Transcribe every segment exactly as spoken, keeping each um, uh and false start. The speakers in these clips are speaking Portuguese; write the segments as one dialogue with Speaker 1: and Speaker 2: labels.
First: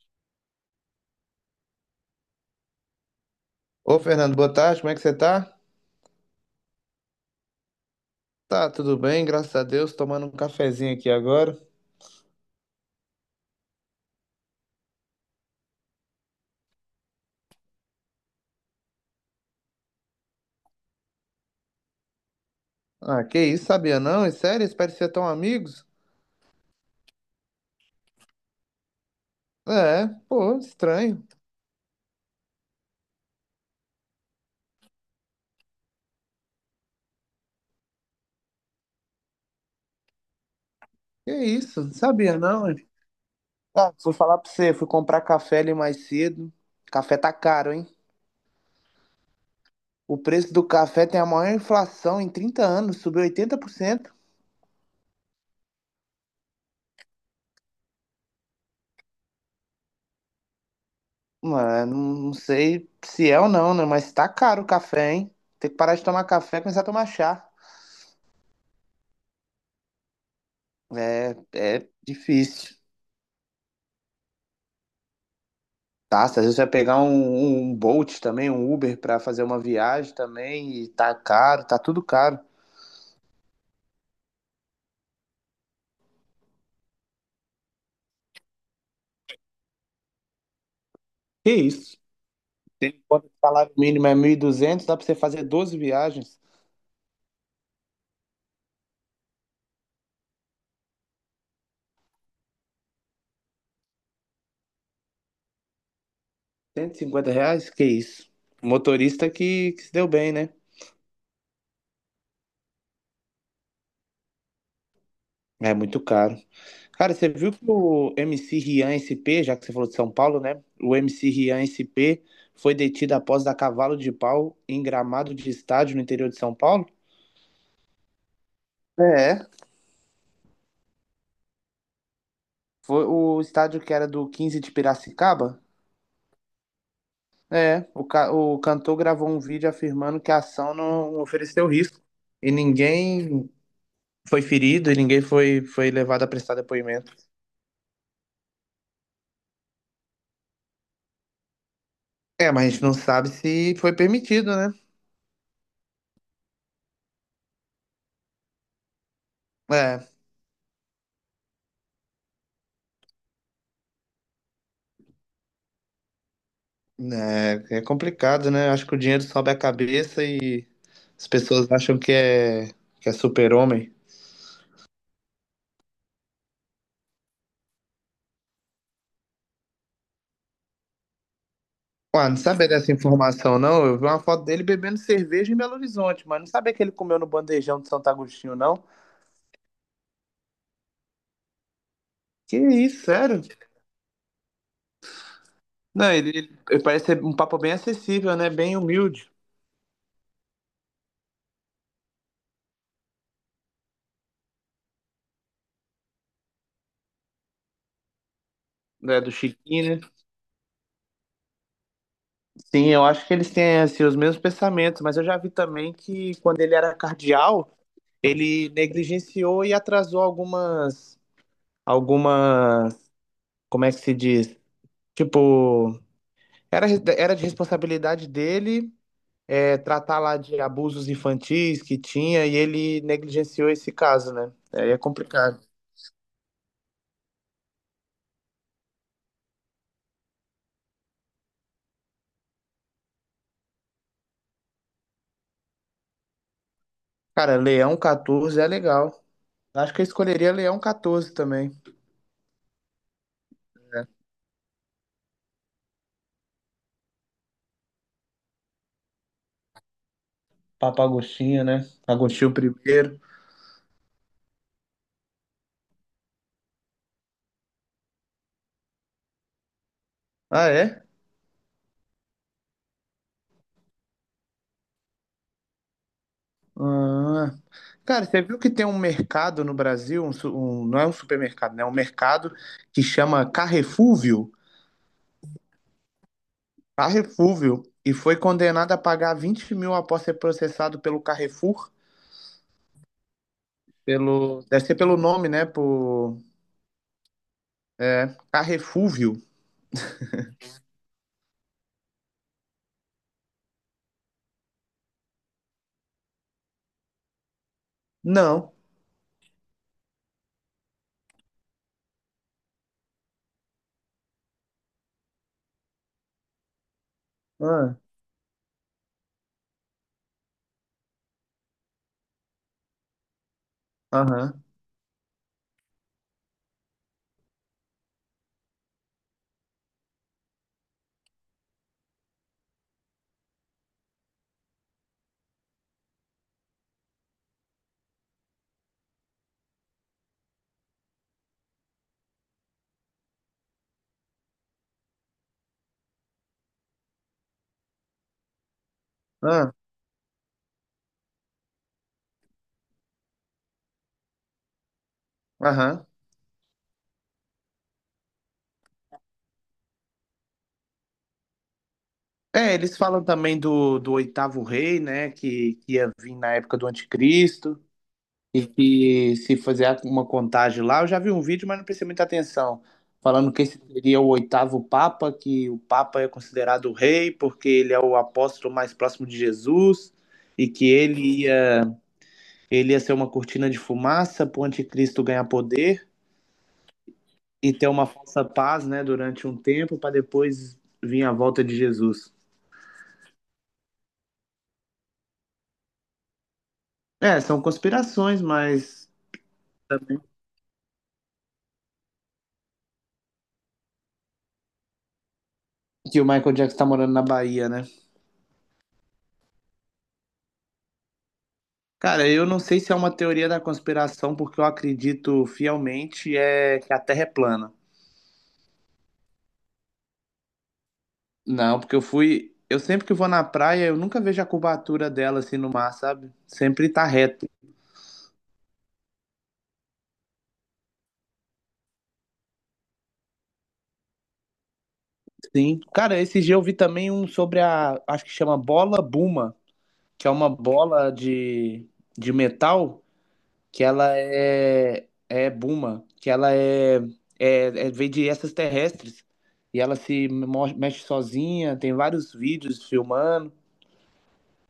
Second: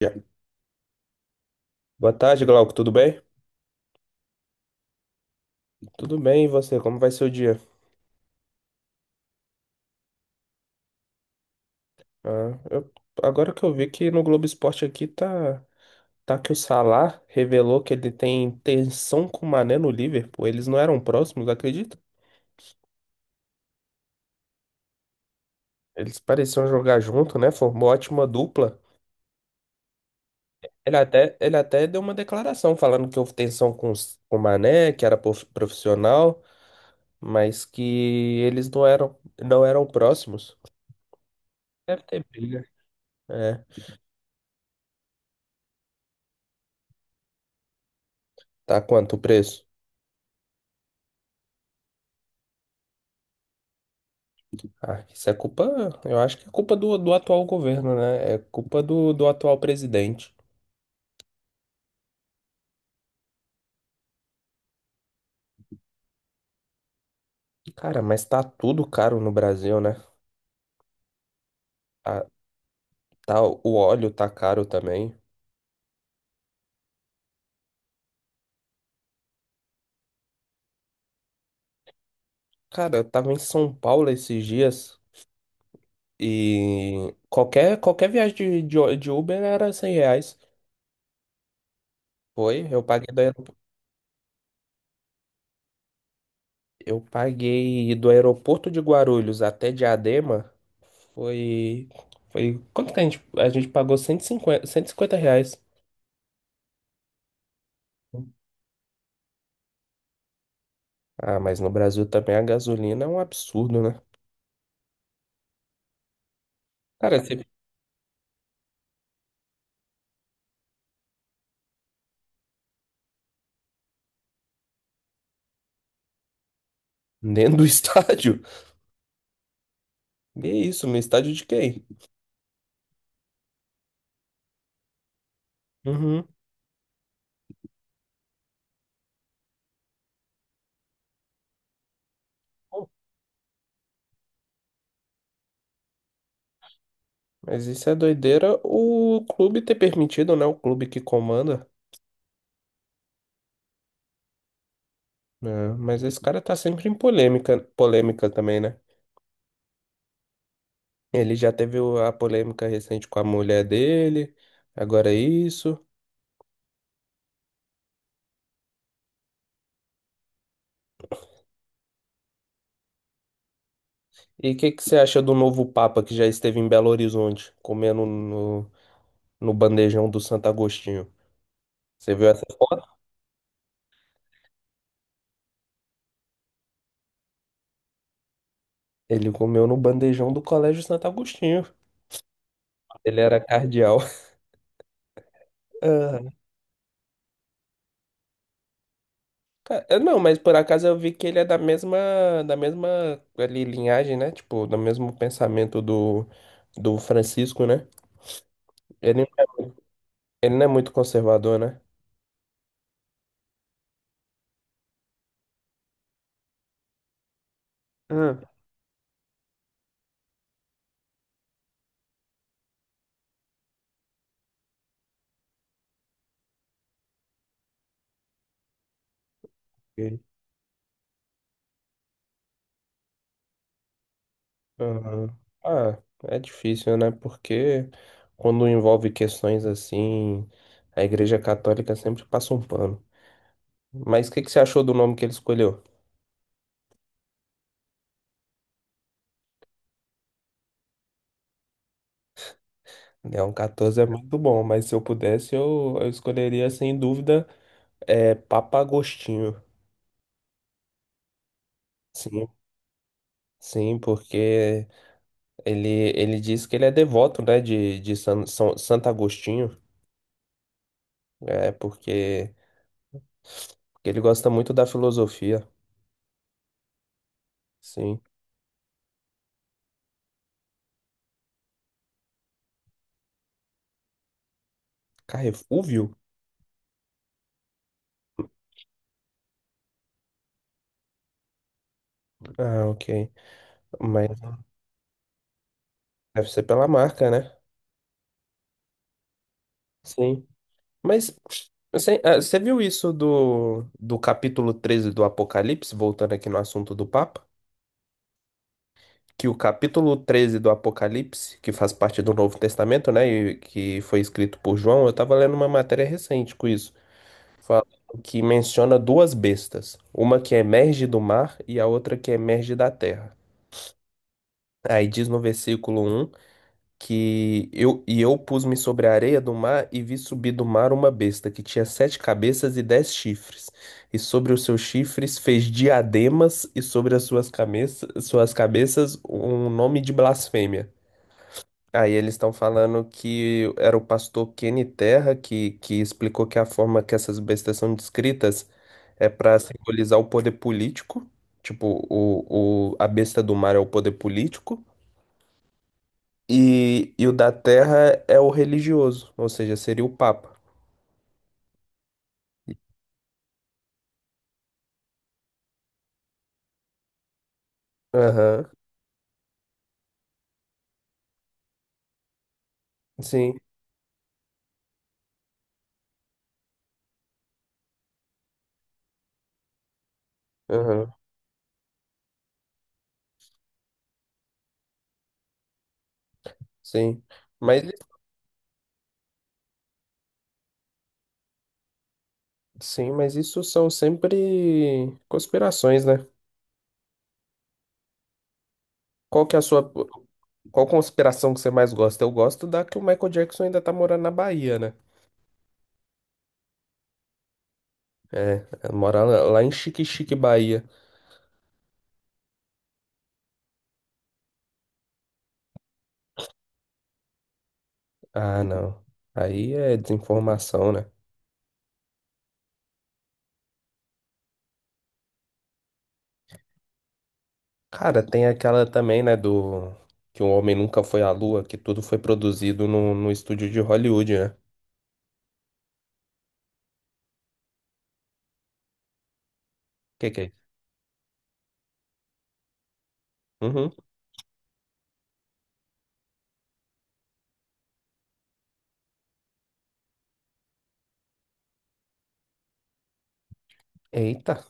Speaker 1: Já. Boa tarde, Glauco. Tudo bem?
Speaker 2: Ô Fernando, boa tarde, como é que você tá?
Speaker 1: Tudo bem, e você? Como vai ser o dia?
Speaker 2: Tá, tudo bem, graças a Deus, tomando um cafezinho aqui agora.
Speaker 1: Ah, eu- Agora que eu vi que no Globo Esporte aqui tá, tá que o Salah revelou que ele tem tensão com o Mané no Liverpool. Eles não eram próximos, acredita?
Speaker 2: Ah, que isso, sabia não? É sério, eles pareciam tão amigos?
Speaker 1: Eles pareciam jogar junto, né? Formou ótima dupla.
Speaker 2: É, pô,
Speaker 1: Ele
Speaker 2: estranho.
Speaker 1: até, ele até deu uma declaração falando que houve tensão com, os- com o Mané, que era prof- profissional, mas que eles não eram, não eram próximos.
Speaker 2: Que isso,
Speaker 1: Deve ter
Speaker 2: sabia
Speaker 1: briga.
Speaker 2: não, hein?
Speaker 1: É.
Speaker 2: Ah, fui falar pra você, fui comprar café ali mais cedo. Café tá caro, hein?
Speaker 1: Tá quanto o preço?
Speaker 2: O preço do café tem a maior inflação em trinta anos, subiu oitenta por cento.
Speaker 1: Ah, isso é culpa, eu acho que é culpa do, do atual governo, né? É culpa do, do atual presidente.
Speaker 2: Mano, não sei se é ou não, né? Mas tá caro o café, hein? Tem que parar de tomar café e começar a tomar chá.
Speaker 1: Cara, mas tá tudo caro no Brasil, né?
Speaker 2: É, é
Speaker 1: Tá,
Speaker 2: difícil.
Speaker 1: tá- o óleo tá caro também.
Speaker 2: Tá, às vezes você vai pegar um, um um Bolt também, um Uber pra fazer uma viagem também, e tá caro, tá tudo caro.
Speaker 1: Cara, eu tava em São Paulo esses dias e qualquer, qualquer viagem de, de, de Uber era cem reais.
Speaker 2: Que isso?
Speaker 1: Foi, eu
Speaker 2: Tem
Speaker 1: paguei do,
Speaker 2: quando o
Speaker 1: aerop-
Speaker 2: salário mínimo é mil e duzentos dá pra você fazer doze viagens,
Speaker 1: Eu paguei do aeroporto de Guarulhos até Diadema. Foi, foi, Quanto que a gente, a gente pagou cento cento e cinquenta cento e cinquenta reais.
Speaker 2: cento e cinquenta reais? Que isso? Motorista que, que se deu bem, né?
Speaker 1: Ah, mas no Brasil também a gasolina é um absurdo, né?
Speaker 2: É muito caro. Cara,
Speaker 1: Cara,
Speaker 2: você
Speaker 1: você...
Speaker 2: viu que o M C Rian S P, já que você falou de São Paulo, né? O M C Rian S P foi detido após dar cavalo de pau em gramado de estádio no interior de São Paulo?
Speaker 1: dentro do estádio?
Speaker 2: É,
Speaker 1: E é isso, no estádio de quem?
Speaker 2: foi o estádio que era do quinze de Piracicaba.
Speaker 1: Uhum.
Speaker 2: É, o, ca- o cantor gravou um vídeo afirmando que a ação não ofereceu risco e
Speaker 1: Pô,
Speaker 2: ninguém foi ferido e ninguém foi, foi levado a prestar depoimento.
Speaker 1: mas isso é doideira o clube ter permitido, né? O clube que comanda.
Speaker 2: É, mas a gente não sabe se foi permitido, né?
Speaker 1: Né? Mas esse cara tá sempre em polêmica, polêmica também, né?
Speaker 2: É,
Speaker 1: Ele já teve o- a polêmica recente com a mulher dele, agora é isso.
Speaker 2: né, é complicado, né? Acho que o dinheiro sobe a cabeça e as pessoas acham que é, que é super-homem.
Speaker 1: E o que que você acha do novo Papa que já esteve em Belo Horizonte, comendo no, no bandejão do Santo Agostinho? Você viu
Speaker 2: Ué, não
Speaker 1: essa
Speaker 2: sabia dessa
Speaker 1: foto?
Speaker 2: informação, não. Eu vi uma foto dele bebendo cerveja em Belo Horizonte, mas não sabia que ele comeu no bandejão de Santo Agostinho, não.
Speaker 1: Ele comeu no bandejão do Colégio Santo Agostinho.
Speaker 2: Que isso,
Speaker 1: Ele era
Speaker 2: sério?
Speaker 1: cardeal.
Speaker 2: Não,
Speaker 1: Ah,
Speaker 2: ele, ele- ele parece ser um papo bem acessível, né? Bem humilde,
Speaker 1: ca- eu não, Mas por acaso eu vi que ele é da mesma, da mesma ali, linhagem, né? Tipo, do mesmo pensamento do, do Francisco, né?
Speaker 2: né?
Speaker 1: Ele,
Speaker 2: Do Chiquinho, né?
Speaker 1: ele não é muito conservador, né?
Speaker 2: Sim, eu acho que eles têm assim, os mesmos pensamentos, mas eu já vi também que quando ele era cardeal,
Speaker 1: Ah,
Speaker 2: ele negligenciou e atrasou algumas, algumas, como é que se diz? Tipo, era, era de responsabilidade dele, é, tratar
Speaker 1: ok.
Speaker 2: lá de abusos infantis que tinha e ele negligenciou esse caso, né? Aí é
Speaker 1: Aham.
Speaker 2: complicado.
Speaker 1: Ah, É difícil, né? Porque quando envolve questões assim, a Igreja Católica sempre passa um pano. Mas o que que você achou do nome que ele escolheu?
Speaker 2: Cara, Leão catorze é legal. Acho que eu escolheria Leão catorze também.
Speaker 1: É, um quatorze é
Speaker 2: É.
Speaker 1: muito bom, mas se eu pudesse, eu, eu escolheria sem dúvida é, Papa Agostinho.
Speaker 2: Papa Agostinho, né?
Speaker 1: Sim,
Speaker 2: Agostinho primeiro.
Speaker 1: sim, porque ele, ele diz que ele é devoto, né, de, de San, São, Santo Agostinho,
Speaker 2: Ah, é?
Speaker 1: é, porque, porque ele gosta muito da filosofia,
Speaker 2: Ah.
Speaker 1: sim.
Speaker 2: Cara, você viu que tem um mercado no Brasil, um su- um- não é um supermercado, né? É um mercado que chama Carrefúvio.
Speaker 1: Carrefúvio?
Speaker 2: Carrefúvio. E foi condenado a pagar vinte mil após ser processado pelo Carrefour.
Speaker 1: Ah, ok. Mas
Speaker 2: Pelo... Deve ser pelo nome, né? Por...
Speaker 1: deve ser pela marca, né?
Speaker 2: É, Carrefúvio.
Speaker 1: Sim. Mas você, ah, você viu isso do, do capítulo treze do Apocalipse, voltando aqui no assunto do Papa?
Speaker 2: Não.
Speaker 1: Que o capítulo treze do Apocalipse, que faz parte do Novo Testamento, né, e que foi escrito por João, eu estava lendo uma matéria recente com isso, falando
Speaker 2: Ah,
Speaker 1: que menciona duas bestas, uma que emerge do mar e a outra que emerge da terra.
Speaker 2: aham.
Speaker 1: Aí diz no versículo um que eu, e eu pus-me sobre a areia do mar e vi subir do mar uma besta que tinha sete cabeças e dez chifres, e sobre os seus chifres fez diademas e sobre as suas cabeças, suas cabeças um nome de blasfêmia. Aí eles estão falando que era o pastor Kenny Terra que, que explicou que a forma que essas bestas são descritas é para
Speaker 2: Ah,
Speaker 1: simbolizar o poder político, tipo, o, o, a besta do mar é o poder político,
Speaker 2: aham.
Speaker 1: e, e o da terra é o religioso, ou seja, seria o Papa.
Speaker 2: É, eles falam também do, do oitavo rei, né? Que, que ia vir na época do anticristo.
Speaker 1: Aham,
Speaker 2: E que se fizer uma contagem lá, eu já vi um vídeo, mas não prestei muita atenção, falando
Speaker 1: sim,
Speaker 2: que esse seria o oitavo Papa, que o Papa é considerado o rei, porque ele é o apóstolo mais próximo de Jesus, e que
Speaker 1: aham,
Speaker 2: ele ia, ele ia ser uma cortina de fumaça para o anticristo ganhar poder
Speaker 1: sim.
Speaker 2: e
Speaker 1: Mas,
Speaker 2: ter uma falsa paz, né, durante um tempo, para depois vir a volta de Jesus.
Speaker 1: sim, mas isso são sempre conspirações, né?
Speaker 2: É, são conspirações, mas
Speaker 1: Qual que é a sua. Qual conspiração que você mais gosta? Eu gosto da que o Michael Jackson ainda tá morando na Bahia, né?
Speaker 2: que o Michael Jackson está morando na Bahia, né?
Speaker 1: É, mora lá lá em Xique-Xique, Bahia.
Speaker 2: Cara, eu não sei se é uma teoria da conspiração, porque eu acredito fielmente é que a Terra é plana.
Speaker 1: Ah, não. Aí é desinformação, né?
Speaker 2: Não, porque eu fui. Eu sempre que vou na praia, eu nunca vejo a curvatura dela assim no mar, sabe? Sempre tá reto.
Speaker 1: Cara, tem aquela também, né, do... Que o homem nunca foi à lua, que tudo foi produzido no, no estúdio de Hollywood, né?
Speaker 2: Sim. Cara, esse dia eu vi também um sobre a. Acho que chama bola Buma, que é
Speaker 1: Que que é
Speaker 2: uma
Speaker 1: isso?
Speaker 2: bola de, de metal que
Speaker 1: Uhum.
Speaker 2: ela é. É Buma, que ela é. É, é vem de essas terrestres. E ela se mo- mexe sozinha, tem vários vídeos filmando.
Speaker 1: Eita,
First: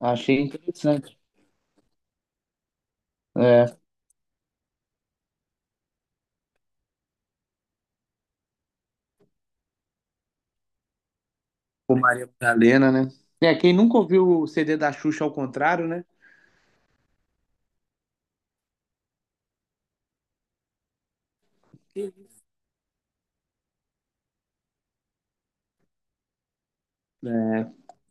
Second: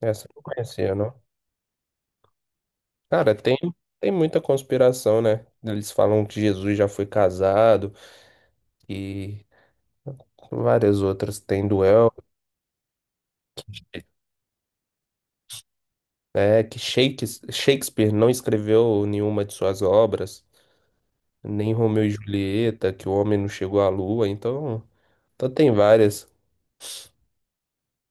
Speaker 1: essa eu
Speaker 2: Achei
Speaker 1: não conhecia,
Speaker 2: interessante.
Speaker 1: não. Cara, tem,
Speaker 2: É,
Speaker 1: tem muita conspiração, né? Eles falam que Jesus já foi casado e várias outras. Tem
Speaker 2: com
Speaker 1: duelo.
Speaker 2: Maria Madalena, né? É, quem nunca ouviu o C D da Xuxa ao contrário, né?
Speaker 1: É que Shakes- Shakespeare não escreveu nenhuma de suas obras, nem Romeu e Julieta, que o homem não chegou à lua, então, então tem várias,
Speaker 2: É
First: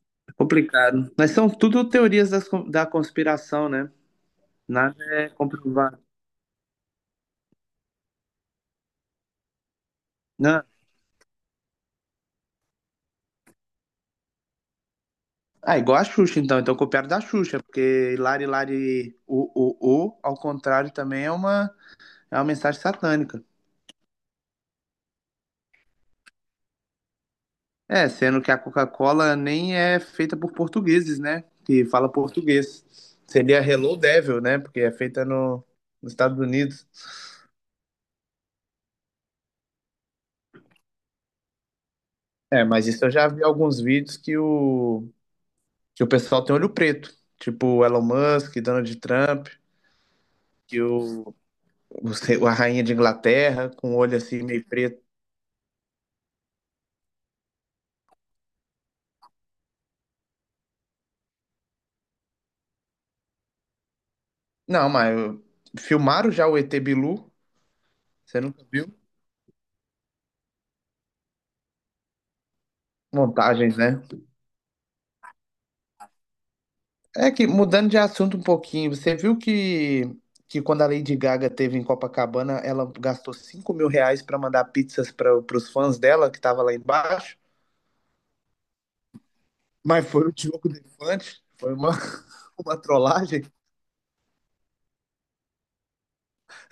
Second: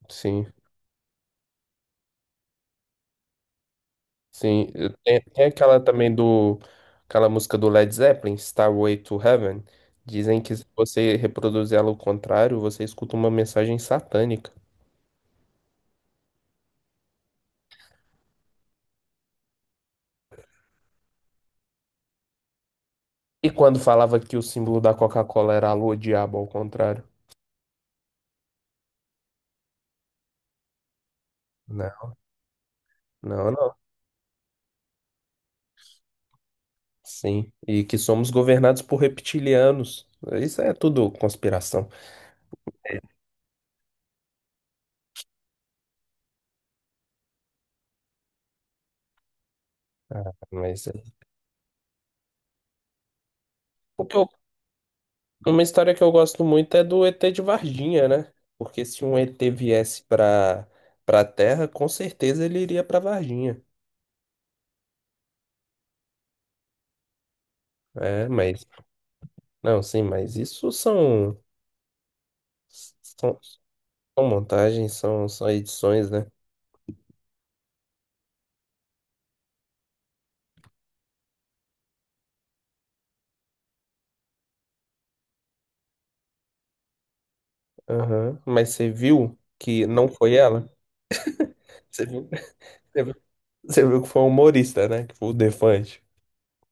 Speaker 1: sim,
Speaker 2: complicado. Mas são tudo teorias das, con- da conspiração, né?
Speaker 1: sim.
Speaker 2: Nada
Speaker 1: Tem,
Speaker 2: é
Speaker 1: tem aquela
Speaker 2: comprovado.
Speaker 1: também do, aquela música do Led Zeppelin, Starway to Heaven, dizem que
Speaker 2: Né?
Speaker 1: se você reproduzir ela ao contrário, você escuta uma mensagem satânica.
Speaker 2: Ah, igual a Xuxa, então. Então copiaram da Xuxa, porque Lari Lari o, o, o, ao contrário, também é uma, é uma mensagem satânica.
Speaker 1: E quando falava que o símbolo da Coca-Cola era a lua, o diabo ao contrário?
Speaker 2: É, sendo que a Coca-Cola nem é feita por portugueses, né? Que
Speaker 1: Não,
Speaker 2: fala português.
Speaker 1: não,
Speaker 2: Seria
Speaker 1: não.
Speaker 2: Hello Devil, né? Porque é feita no, nos Estados Unidos.
Speaker 1: Sim, e que somos governados por reptilianos. Isso é tudo conspiração.
Speaker 2: É, mas isso eu já vi alguns vídeos que o, que o pessoal tem olho preto. Tipo o Elon Musk, Donald Trump, que
Speaker 1: Mas é.
Speaker 2: o, o, a rainha de Inglaterra com o
Speaker 1: O
Speaker 2: olho
Speaker 1: que eu-
Speaker 2: assim meio preto.
Speaker 1: uma história que eu gosto muito é do E T de Varginha, né? Porque se um E T viesse para para Terra, com certeza ele iria para Varginha.
Speaker 2: Não, mas eu- filmaram já o E T Bilu?
Speaker 1: É,
Speaker 2: Você nunca
Speaker 1: mas
Speaker 2: viu?
Speaker 1: não, sim, mas isso são são,
Speaker 2: Montagens, né?
Speaker 1: são montagens, são, são edições, né?
Speaker 2: É que, mudando de assunto um pouquinho, você viu que, que quando a Lady Gaga teve em Copacabana, ela gastou cinco mil reais para mandar pizzas para os fãs dela que tava lá embaixo?
Speaker 1: Aham. Mas você viu que
Speaker 2: Mas
Speaker 1: não
Speaker 2: foi o
Speaker 1: foi ela?
Speaker 2: Diogo Defante, foi uma,
Speaker 1: Você viu,
Speaker 2: uma
Speaker 1: você viu
Speaker 2: trollagem.
Speaker 1: você viu que foi um humorista, né? Que foi o Defante.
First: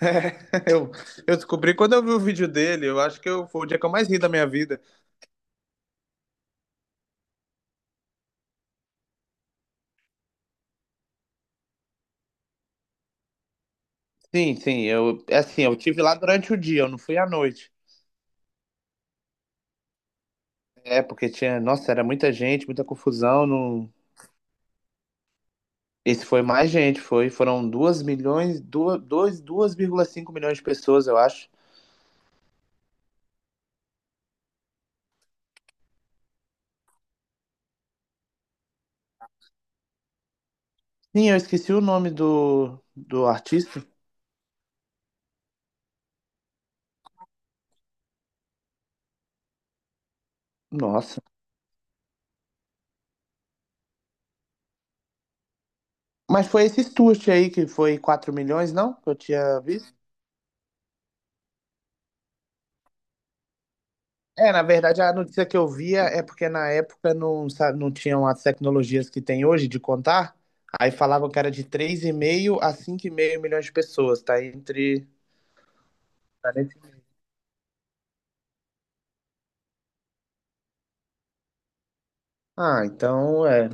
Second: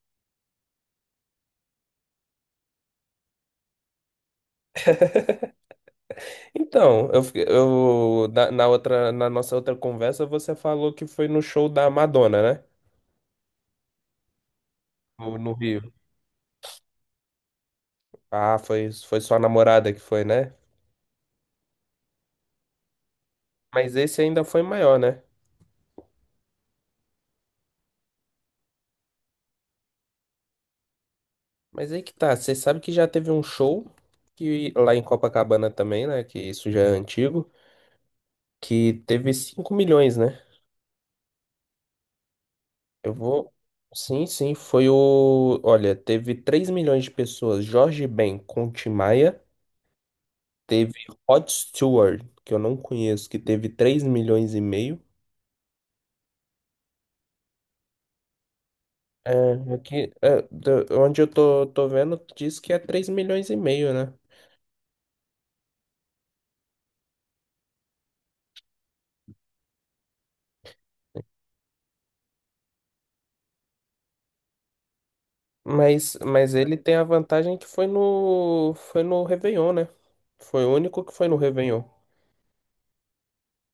Speaker 2: É, eu, eu descobri quando eu vi o vídeo dele, eu acho que eu, foi o dia que eu mais ri da minha vida.
Speaker 1: Então, eu, fiquei- eu na, na outra, na nossa outra conversa, você falou que foi no show da Madonna, né?
Speaker 2: Sim, sim, eu,
Speaker 1: No,
Speaker 2: é
Speaker 1: no
Speaker 2: assim, eu
Speaker 1: Rio.
Speaker 2: tive lá durante o dia, eu não fui à noite.
Speaker 1: Ah, foi, foi sua namorada que foi, né?
Speaker 2: É, porque tinha, nossa, era muita gente, muita confusão, não...
Speaker 1: Mas esse ainda foi maior, né?
Speaker 2: Esse foi mais gente, foi, foram duas milhões, 2, vírgula cinco milhões de pessoas, eu acho.
Speaker 1: Mas aí que tá, você sabe que já teve um show que lá em Copacabana também, né? Que isso já é antigo, que teve cinco milhões, né?
Speaker 2: Sim, eu esqueci o nome do,
Speaker 1: Eu
Speaker 2: do
Speaker 1: vou.
Speaker 2: artista.
Speaker 1: Sim, sim, foi o. Olha, teve três milhões de pessoas. Jorge Ben com Tim Maia. Teve
Speaker 2: Nossa.
Speaker 1: Rod Stewart, que eu não conheço, que teve três milhões e meio.
Speaker 2: Mas foi esse Stuart aí que foi quatro milhões, não? Que eu tinha
Speaker 1: É,
Speaker 2: visto.
Speaker 1: aqui, é, da- onde eu tô, tô vendo, diz que é três milhões e meio, né?
Speaker 2: É, na verdade, a notícia que eu via é porque na época não, sa- não tinham as tecnologias que tem hoje de contar. Aí falavam que era de três vírgula cinco a cinco vírgula cinco milhões de pessoas, tá entre.
Speaker 1: Mas,
Speaker 2: tá
Speaker 1: mas ele
Speaker 2: nesse-
Speaker 1: tem a vantagem que foi no, foi no Réveillon, né? Foi o único que foi no Réveillon.
Speaker 2: Ah, então é.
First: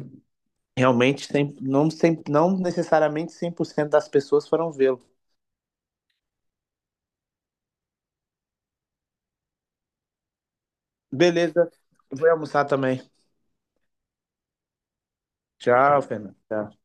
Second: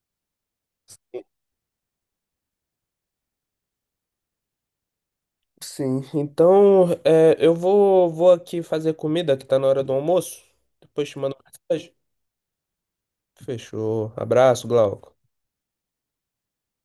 Speaker 2: Realmente, cem- não, cem- não necessariamente cem por cento das pessoas foram vê-lo.
Speaker 1: Sim, então é, eu vou, vou aqui fazer comida, que tá na hora do almoço. Depois te mando
Speaker 2: Beleza,
Speaker 1: mensagem.
Speaker 2: vou almoçar também.
Speaker 1: Fechou. Abraço, Glauco.
Speaker 2: Tchau, Fernando. Tchau.